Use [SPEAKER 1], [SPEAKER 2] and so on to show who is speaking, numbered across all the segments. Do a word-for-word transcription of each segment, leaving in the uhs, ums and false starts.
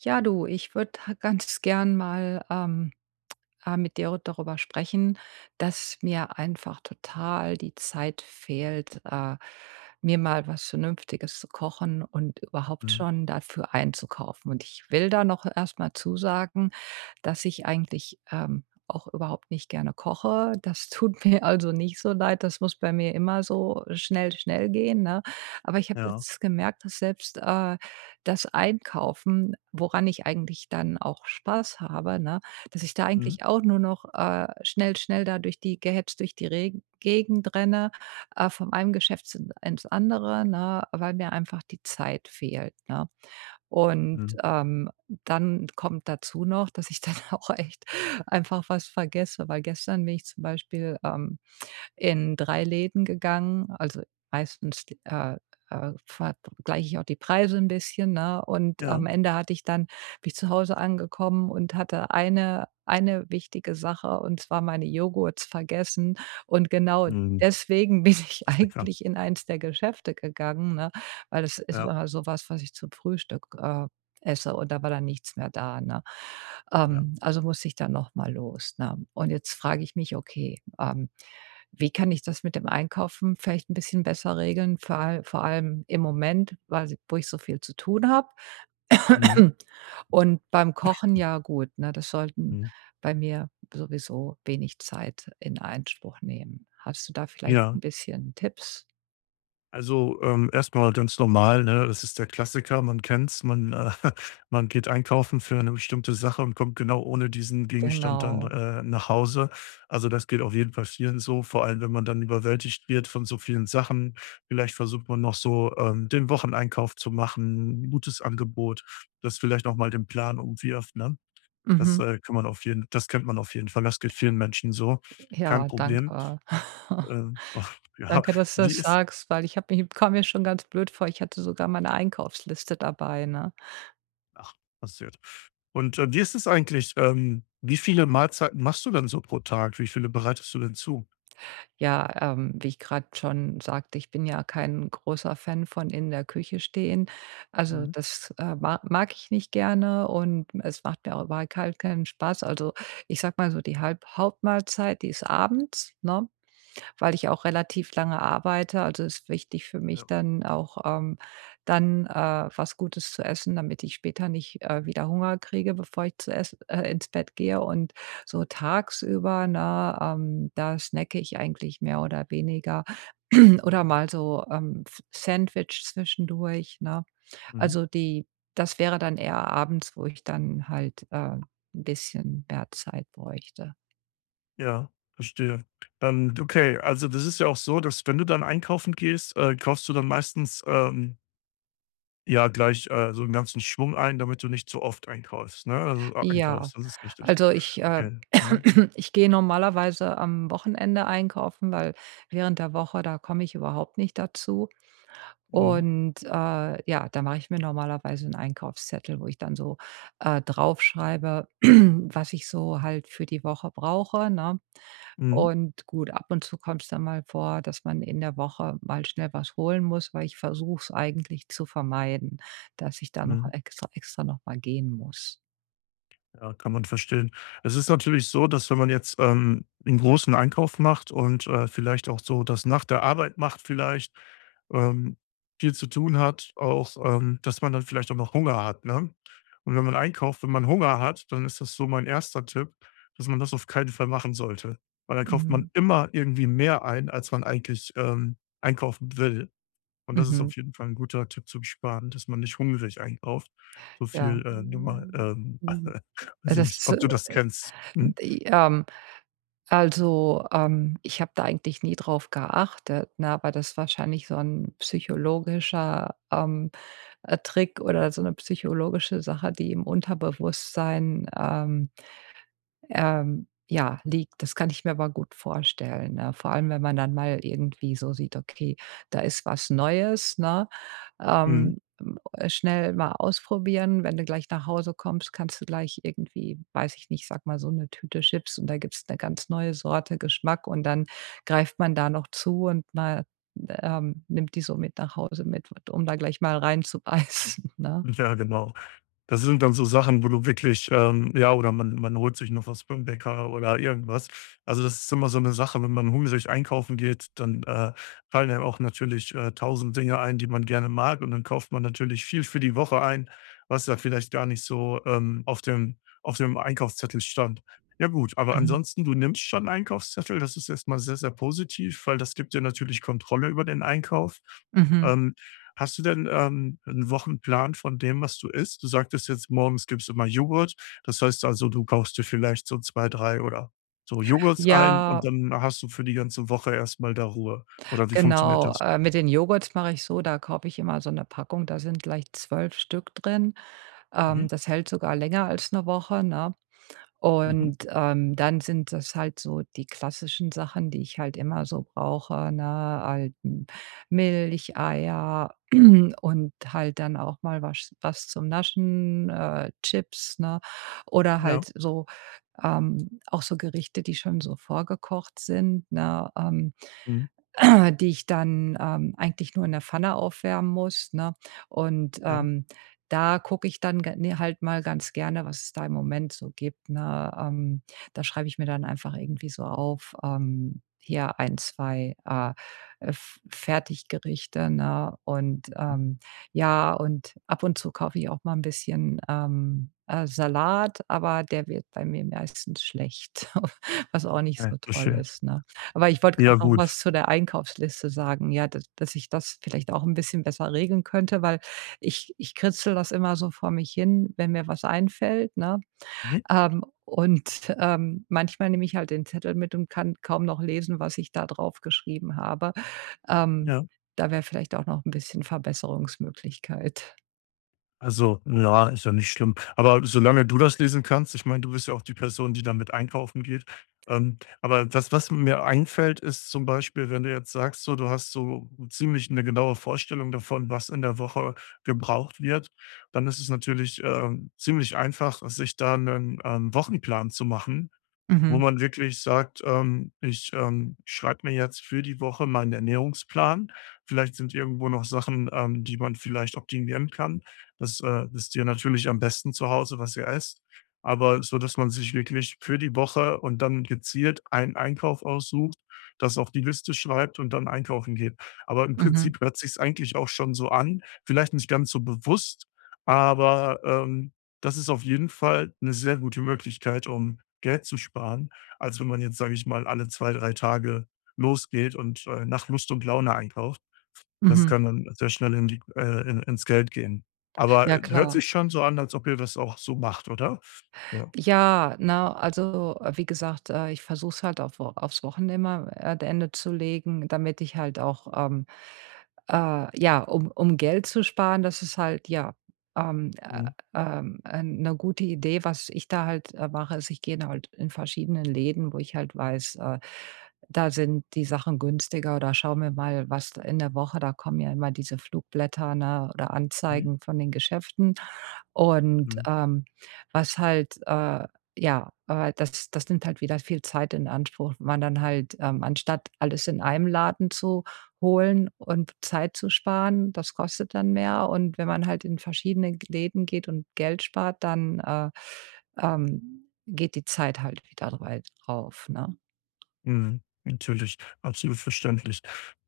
[SPEAKER 1] Ja, du, ich würde ganz gern mal ähm, äh, mit dir darüber sprechen, dass mir einfach total die Zeit fehlt, äh, mir mal was Vernünftiges zu kochen und überhaupt
[SPEAKER 2] Mhm.
[SPEAKER 1] schon dafür einzukaufen. Und ich will da noch erstmal mal zusagen, dass ich eigentlich, ähm, auch überhaupt nicht gerne koche. Das tut mir also nicht so leid. Das muss bei mir immer so schnell, schnell gehen, ne? Aber ich habe
[SPEAKER 2] Ja.
[SPEAKER 1] jetzt gemerkt, dass selbst, äh, das Einkaufen, woran ich eigentlich dann auch Spaß habe, ne, dass ich da
[SPEAKER 2] Mhm.
[SPEAKER 1] eigentlich auch nur noch, äh, schnell, schnell da durch die gehetzt durch die Reg Gegend renne, äh, von einem Geschäft zu ins andere, ne, weil mir einfach die Zeit fehlt, ne? Und,
[SPEAKER 2] Mhm.
[SPEAKER 1] ähm, dann kommt dazu noch, dass ich dann auch echt einfach was vergesse, weil gestern bin ich zum Beispiel, ähm in drei Läden gegangen, also meistens, äh, äh, vergleiche ich auch die Preise ein bisschen, ne? Und am
[SPEAKER 2] Ja.
[SPEAKER 1] Ende hatte ich dann bin ich zu Hause angekommen und hatte eine eine wichtige Sache, und zwar meine Joghurts vergessen. Und genau
[SPEAKER 2] Mhm.
[SPEAKER 1] deswegen bin ich
[SPEAKER 2] Das ist ja krass.
[SPEAKER 1] eigentlich in eins der Geschäfte gegangen, ne, weil das ist
[SPEAKER 2] Ja,
[SPEAKER 1] immer so was, ich zum Frühstück, äh, esse und da war dann nichts mehr da, ne?
[SPEAKER 2] ja.
[SPEAKER 1] Ähm, also musste ich dann noch mal los, ne? Und jetzt frage ich mich: „Okay, ähm“ wie kann ich das mit dem Einkaufen vielleicht ein bisschen besser regeln, vor all vor allem im Moment, weil wo ich so viel zu tun habe?"
[SPEAKER 2] Mhm.
[SPEAKER 1] Und beim Kochen, ja gut, ne, das sollten
[SPEAKER 2] Mhm.
[SPEAKER 1] bei mir sowieso wenig Zeit in Anspruch nehmen. Hast du da vielleicht
[SPEAKER 2] Ja.
[SPEAKER 1] ein bisschen Tipps?
[SPEAKER 2] Also, ähm, erst ganz normal, ne? Das ist der Klassiker, man kennt's. Man, äh, man geht einkaufen für eine bestimmte Sache und kommt genau ohne diesen Gegenstand dann,
[SPEAKER 1] Genau.
[SPEAKER 2] äh, nach Hause. Also, das geht auf jeden Fall vielen so, vor allem, wenn man dann überwältigt wird von so vielen Sachen. Vielleicht versucht man noch so, ähm, den Wocheneinkauf zu machen, 'n gutes Angebot, das vielleicht auch mal den Plan umwirft, ne? Das,
[SPEAKER 1] Mhm.
[SPEAKER 2] äh, kann man auf jeden das kennt man auf jeden Fall. Das geht vielen Menschen so. Kein
[SPEAKER 1] Ja,
[SPEAKER 2] Problem.
[SPEAKER 1] danke.
[SPEAKER 2] Ähm, ja,
[SPEAKER 1] Danke, dass du
[SPEAKER 2] wie
[SPEAKER 1] das
[SPEAKER 2] ist
[SPEAKER 1] sagst, weil ich habe mich kam mir schon ganz blöd vor. Ich hatte sogar meine Einkaufsliste dabei, ne?
[SPEAKER 2] ach, passiert. Und, äh, wie ist es eigentlich, ähm, wie viele Mahlzeiten machst du denn so pro Tag? Wie viele bereitest du denn zu?
[SPEAKER 1] Ja, ähm, wie ich gerade schon sagte, ich bin ja kein großer Fan von in der Küche stehen. Also,
[SPEAKER 2] Mhm,
[SPEAKER 1] das, äh, ma mag ich nicht gerne und es macht mir auch überhaupt keinen Spaß. Also, ich sage mal so, die Halb Hauptmahlzeit, die ist abends, ne, weil ich auch relativ lange arbeite. Also ist wichtig für mich
[SPEAKER 2] ja.
[SPEAKER 1] dann auch, ähm, dann, äh, was Gutes zu essen, damit ich später nicht, äh, wieder Hunger kriege, bevor ich zu ess äh, ins Bett gehe. Und so tagsüber, ne, ähm, da snacke ich eigentlich mehr oder weniger oder mal so, ähm, F Sandwich zwischendurch, ne?
[SPEAKER 2] Mhm,
[SPEAKER 1] Also die Das wäre dann eher abends, wo ich dann halt, äh, 'n bisschen mehr Zeit bräuchte.
[SPEAKER 2] ja, verstehe. Ähm, okay, also das ist ja auch so, dass wenn du dann einkaufen gehst, äh, kaufst du dann meistens, ähm ja, gleich, äh, so 'n ganzen Schwung ein, damit du nicht zu oft einkaufst, ne? Also, äh,
[SPEAKER 1] Ja,
[SPEAKER 2] einkaufst, das ist wichtig.
[SPEAKER 1] also ich, äh
[SPEAKER 2] Okay. Mhm.
[SPEAKER 1] ich gehe normalerweise am Wochenende einkaufen, weil während der Woche, da komme ich überhaupt nicht dazu.
[SPEAKER 2] Mhm.
[SPEAKER 1] Und, äh, ja, da mache ich mir normalerweise einen Einkaufszettel, wo ich dann so, äh, draufschreibe, was ich so halt für die Woche brauche, ne?
[SPEAKER 2] Mhm.
[SPEAKER 1] Und gut, ab und zu kommt es dann mal vor, dass man in der Woche mal schnell was holen muss, weil ich versuche es eigentlich zu vermeiden, dass ich da noch
[SPEAKER 2] Mhm.
[SPEAKER 1] extra extra noch mal gehen muss.
[SPEAKER 2] Ja, kann man verstehen. Es ist natürlich so, dass wenn man jetzt, ähm, 'n großen Einkauf macht und, äh, vielleicht auch so das nach der Arbeit macht vielleicht, ähm, viel zu tun hat, auch, ähm, dass man dann vielleicht auch noch Hunger hat, ne? Und wenn man einkauft, wenn man Hunger hat, dann ist das so mein erster Tipp, dass man das auf keinen Fall machen sollte, weil dann kauft man
[SPEAKER 1] Mhm.
[SPEAKER 2] immer irgendwie mehr ein, als man eigentlich, ähm, einkaufen will. Und das ist
[SPEAKER 1] Mhm.
[SPEAKER 2] auf jeden Fall ein guter Tipp zum Sparen, dass man nicht hungrig einkauft. So
[SPEAKER 1] Ja.
[SPEAKER 2] viel, äh, Nummer, ähm
[SPEAKER 1] Mhm.
[SPEAKER 2] Weiß
[SPEAKER 1] Also
[SPEAKER 2] ich nicht,
[SPEAKER 1] Das,
[SPEAKER 2] ob
[SPEAKER 1] äh,
[SPEAKER 2] du das kennst. Mhm,
[SPEAKER 1] die, ähm also, ähm, ich habe da eigentlich nie drauf geachtet, ne, aber das ist wahrscheinlich so ein psychologischer, ähm, äh, Trick oder so eine psychologische Sache, die im Unterbewusstsein, ähm ähm, ja, liegt. Das kann ich mir aber gut vorstellen, ne? Vor allem, wenn man dann mal irgendwie so sieht: „Okay, da ist was Neues", ne?
[SPEAKER 2] mhm.
[SPEAKER 1] Ähm, äh, Schnell mal ausprobieren. Wenn du gleich nach Hause kommst, kannst du gleich irgendwie, weiß ich nicht, sag mal, so eine Tüte Chips und da gibt's eine ganz neue Sorte Geschmack und dann greift man da noch zu und man, ähm, nimmt die so mit nach Hause mit, um da gleich mal reinzubeißen, ne?
[SPEAKER 2] Ja, genau. Das sind dann so Sachen, wo du wirklich, ähm ja, oder man man holt sich noch was beim Bäcker oder irgendwas. Also, das ist immer so eine Sache, wenn man hungrig einkaufen geht, dann, äh, fallen einem auch natürlich, äh, tausend Dinge ein, die man gerne mag und dann kauft man natürlich viel für die Woche ein, was da vielleicht gar nicht so, ähm, auf dem auf dem Einkaufszettel stand. Ja gut, aber
[SPEAKER 1] Mhm.
[SPEAKER 2] ansonsten, du nimmst schon einen Einkaufszettel, das ist erstmal sehr, sehr positiv, weil das gibt dir natürlich Kontrolle über den Einkauf.
[SPEAKER 1] Mhm.
[SPEAKER 2] Ähm Hast du denn, ähm, 'n Wochenplan von dem, was du isst? Du sagtest jetzt, morgens gibst du immer Joghurt. Das heißt also, du kaufst dir vielleicht so zwei, drei oder so Joghurts ein und
[SPEAKER 1] Ja.
[SPEAKER 2] dann hast du für die ganze Woche erst mal da Ruhe. Oder wie funktioniert
[SPEAKER 1] Genau,
[SPEAKER 2] das?
[SPEAKER 1] äh, mit den Joghurts mache ich so, da kaufe ich immer so eine Packung, da sind gleich zwölf Stück drin.
[SPEAKER 2] Mhm,
[SPEAKER 1] Ähm, das hält sogar länger als eine Woche, ne?
[SPEAKER 2] mhm,
[SPEAKER 1] Und, ähm, dann sind das halt so die klassischen Sachen, die ich halt immer so brauche, ne? Halt M Milch, Eier und halt dann auch mal was, was zum Naschen, äh, Chips, ne? Oder
[SPEAKER 2] ja,
[SPEAKER 1] halt so ähm, auch so Gerichte, die schon so vorgekocht sind, ne? Ähm
[SPEAKER 2] mhm,
[SPEAKER 1] die ich dann, ähm, eigentlich nur in der Pfanne aufwärmen muss, ne? Und,
[SPEAKER 2] ja,
[SPEAKER 1] ähm, da gucke ich dann ge ne, halt mal ganz gerne, was es da im Moment so gibt, ne? Ähm, da schreibe ich mir dann einfach irgendwie so auf, ähm, hier ein, zwei äh, F Fertiggerichte, ne? Und,
[SPEAKER 2] mhm.
[SPEAKER 1] ähm, ja, und ab und zu kaufe ich auch mal ein bisschen, ähm, äh, Salat, aber der wird bei mir meistens schlecht, was auch nicht
[SPEAKER 2] Ah,
[SPEAKER 1] so
[SPEAKER 2] so
[SPEAKER 1] toll
[SPEAKER 2] schön.
[SPEAKER 1] ist, ne? Aber ich wollte
[SPEAKER 2] Ja,
[SPEAKER 1] gerade noch
[SPEAKER 2] gut.
[SPEAKER 1] was zu der Einkaufsliste sagen, ja, dass dass ich das vielleicht auch ein bisschen besser regeln könnte, weil ich ich kritzel das immer so vor mich hin, wenn mir was einfällt, ne?
[SPEAKER 2] Mhm,
[SPEAKER 1] Ähm, und, ähm, manchmal nehme ich halt den Zettel mit und kann kaum noch lesen, was ich da drauf geschrieben habe. Ähm,
[SPEAKER 2] ja.
[SPEAKER 1] Da wäre vielleicht auch noch ein bisschen Verbesserungsmöglichkeit.
[SPEAKER 2] Also, ja, ist ja nicht schlimm. Aber solange du das lesen kannst, ich meine, du bist ja auch die Person, die damit einkaufen geht. Ähm, aber das, was mir einfällt, ist zum Beispiel, wenn du jetzt sagst, so, du hast so ziemlich eine genaue Vorstellung davon, was in der Woche gebraucht wird, dann ist es natürlich ähm, ziemlich einfach, sich da einen ähm, Wochenplan zu machen, wo
[SPEAKER 1] Mhm,
[SPEAKER 2] man wirklich sagt, ähm, ich, ähm, schreibe mir jetzt für die Woche meinen Ernährungsplan. Vielleicht sind irgendwo noch Sachen, ähm, die man vielleicht optimieren kann. Das, äh, wisst ihr natürlich am besten zu Hause, was ihr esst. Aber so, dass man sich wirklich für die Woche und dann gezielt einen Einkauf aussucht, das auf die Liste schreibt und dann einkaufen geht. Aber im
[SPEAKER 1] mhm,
[SPEAKER 2] Prinzip hört sich's eigentlich auch schon so an, vielleicht nicht ganz so bewusst, aber, ähm, das ist auf jeden Fall eine sehr gute Möglichkeit, um Geld zu sparen, als wenn man jetzt, sage ich mal, alle zwei drei Tage losgeht und, äh, nach Lust und Laune einkauft. Das
[SPEAKER 1] mhm.
[SPEAKER 2] kann dann sehr schnell in die äh, in ins Geld gehen. Aber
[SPEAKER 1] Ja,
[SPEAKER 2] äh, hört
[SPEAKER 1] klar.
[SPEAKER 2] sich schon so an, als ob ihr das auch so macht, oder? Ja.
[SPEAKER 1] Ja, na also, äh, wie gesagt, äh, ich versuche es halt auf Wo aufs Wochenimmer äh, Ende zu legen, damit ich halt auch, ähm, äh, ja, um um Geld zu sparen, das ist halt, ja, ähm, äh,
[SPEAKER 2] Mhm.
[SPEAKER 1] ähm, äh, 'ne gute Idee. Was ich da halt, äh, mache, ist, ich gehe halt in verschiedenen Läden, wo ich halt weiß, äh, da sind die Sachen günstiger oder schaue mir mal, was da in der Woche da kommen ja immer diese Flugblätter, ne, oder
[SPEAKER 2] Mhm.
[SPEAKER 1] Anzeigen von den Geschäften und,
[SPEAKER 2] Genau.
[SPEAKER 1] ähm was halt, äh, ja, äh, das das nimmt halt wieder viel Zeit in Anspruch, wenn man dann halt, ähm, anstatt alles in einem Laden zu holen und Zeit zu sparen, das kostet dann mehr. Und wenn man halt in verschiedene G Läden geht und Geld spart, dann, äh, ähm, geht die Zeit halt wieder drei drauf, ne?
[SPEAKER 2] Mhm. Natürlich, absolut verständlich.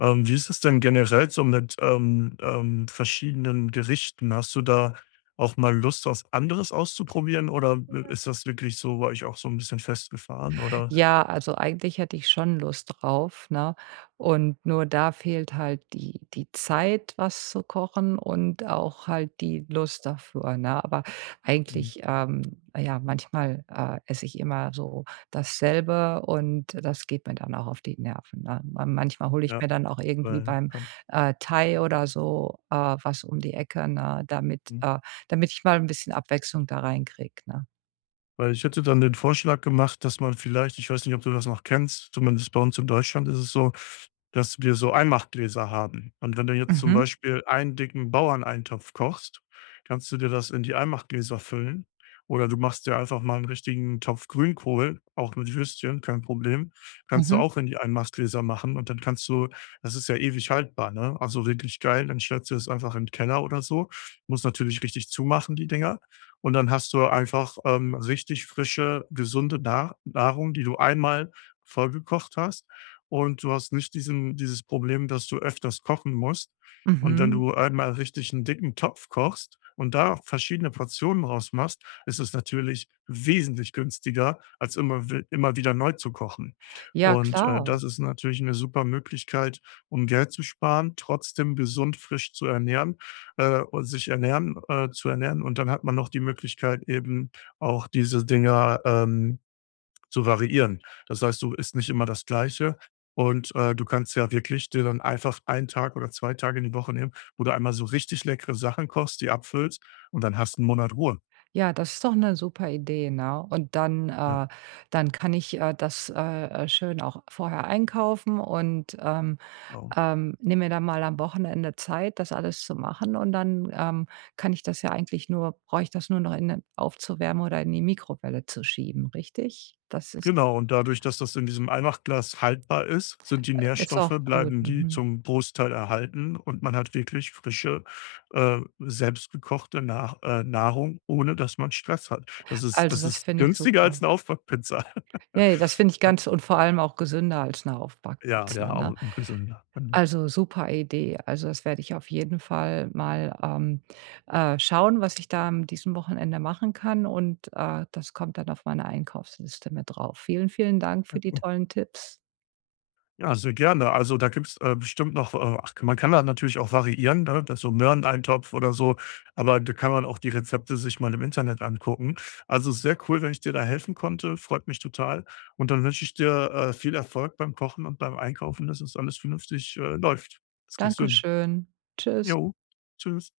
[SPEAKER 2] Ähm, wie ist es denn generell so mit, ähm, ähm, verschiedenen Gerichten? Hast du da auch mal Lust, was anderes auszuprobieren oder, äh, ist das wirklich so bei euch auch so ein bisschen festgefahren oder?
[SPEAKER 1] Ja, also eigentlich hätte ich schon Lust drauf, ne? Und nur da fehlt halt die die Zeit, was zu kochen und auch halt die Lust dafür, ne? Aber
[SPEAKER 2] Mhm.
[SPEAKER 1] eigentlich, ähm ja, manchmal, äh, esse ich immer so dasselbe und das geht mir dann auch auf die Nerven, ne? Man manchmal hole ich mir
[SPEAKER 2] Ja.
[SPEAKER 1] dann auch irgendwie
[SPEAKER 2] Weil
[SPEAKER 1] beim,
[SPEAKER 2] ja,
[SPEAKER 1] äh, Thai oder so, äh, was um die Ecke, ne, damit
[SPEAKER 2] mhm.
[SPEAKER 1] äh, damit ich mal ein bisschen Abwechslung da reinkriege, ne?
[SPEAKER 2] Weil ich hätte dann den Vorschlag gemacht, dass man vielleicht ich weiß nicht, ob du das noch kennst, zumindest bei uns in Deutschland ist es so, dass wir so Einmachgläser haben. Und wenn du jetzt zum
[SPEAKER 1] Mhm,
[SPEAKER 2] Beispiel einen dicken Bauerneintopf kochst, kannst du dir das in die Einmachgläser füllen. Oder du machst dir einfach mal einen richtigen Topf Grünkohl, auch mit Würstchen, kein Problem. Kannst du
[SPEAKER 1] mhm,
[SPEAKER 2] auch in die Einmachgläser machen, und dann kannst du das ist ja ewig haltbar, ne? Also wirklich geil, dann stellst du es einfach in 'n Keller oder so. Musst natürlich richtig zumachen, die Dinger. Und dann hast du einfach, ähm, richtig frische, gesunde Nah Nahrung, die du einmal vollgekocht hast und du hast nicht diesen dieses Problem, dass du öfters kochen musst. Und wenn
[SPEAKER 1] mhm.
[SPEAKER 2] du einmal richtig einen dicken Topf kochst und da verschiedene Portionen rausmachst, ist es natürlich wesentlich günstiger, als immer wi immer wieder neu zu kochen.
[SPEAKER 1] Ja,
[SPEAKER 2] Und, äh,
[SPEAKER 1] klar.
[SPEAKER 2] das ist natürlich eine super Möglichkeit, um Geld zu sparen, trotzdem gesund frisch zu ernähren, äh, und sich ernähren äh, zu ernähren. Und dann hat man noch die Möglichkeit, eben auch diese Dinger, ähm, zu variieren. Das heißt, du isst nicht immer das Gleiche und, äh, du kannst ja wirklich dir dann einfach einen Tag oder zwei Tage in die Woche nehmen, wo du einmal so richtig leckere Sachen kochst, die abfüllst, und dann hast du einen Monat Ruhe.
[SPEAKER 1] Ja, das ist doch eine super Idee, ne? Und dann
[SPEAKER 2] Ja,
[SPEAKER 1] äh, dann kann ich, äh, das, äh, äh, schön auch vorher einkaufen und, ähm,
[SPEAKER 2] genau.
[SPEAKER 1] ähm, nehme mir dann mal am Wochenende Zeit, das alles zu machen und dann, ähm, kann ich das ja eigentlich nur brauche ich das nur noch in 'ne aufzuwärmen oder in die Mikrowelle zu schieben, richtig? Das ist
[SPEAKER 2] Genau, und dadurch, dass das in diesem Einmachglas haltbar ist, sind die
[SPEAKER 1] ist
[SPEAKER 2] Nährstoffe
[SPEAKER 1] auch gut,
[SPEAKER 2] bleiben die
[SPEAKER 1] mhm.
[SPEAKER 2] zum Großteil erhalten und man hat wirklich frische, äh, selbstgekochte Nah äh, Nahrung, ohne dass man Stress hat. Das ist
[SPEAKER 1] Also,
[SPEAKER 2] das
[SPEAKER 1] das
[SPEAKER 2] ist
[SPEAKER 1] finde ich
[SPEAKER 2] günstiger als
[SPEAKER 1] super.
[SPEAKER 2] eine Aufbackpizza.
[SPEAKER 1] Ja, ja, das finde ich
[SPEAKER 2] Ja,
[SPEAKER 1] ganz und vor allem auch gesünder als eine
[SPEAKER 2] ja, ja,
[SPEAKER 1] Aufbackpizza, ne?
[SPEAKER 2] auch und gesünder. Genau.
[SPEAKER 1] Also, super Idee. Also, das werde ich auf jeden Fall mal, ähm, äh, schauen, was ich da an diesem Wochenende machen kann und, äh, das kommt dann auf meine Einkaufsliste mit drauf. Vielen, vielen Dank für die tollen Tipps.
[SPEAKER 2] Ja, sehr gerne. Also da gibt's, äh, bestimmt noch, äh ach, man kann da natürlich auch variieren, ne, das so Möhreneintopf oder so, aber da kann man auch die Rezepte sich mal im Internet angucken. Also sehr cool, wenn ich dir da helfen konnte, freut mich total, und dann wünsche ich dir, äh, viel Erfolg beim Kochen und beim Einkaufen, dass es alles vernünftig, äh, läuft. Das kriegst du hin.
[SPEAKER 1] Dankeschön. Tschüss.
[SPEAKER 2] Jo, tschüss.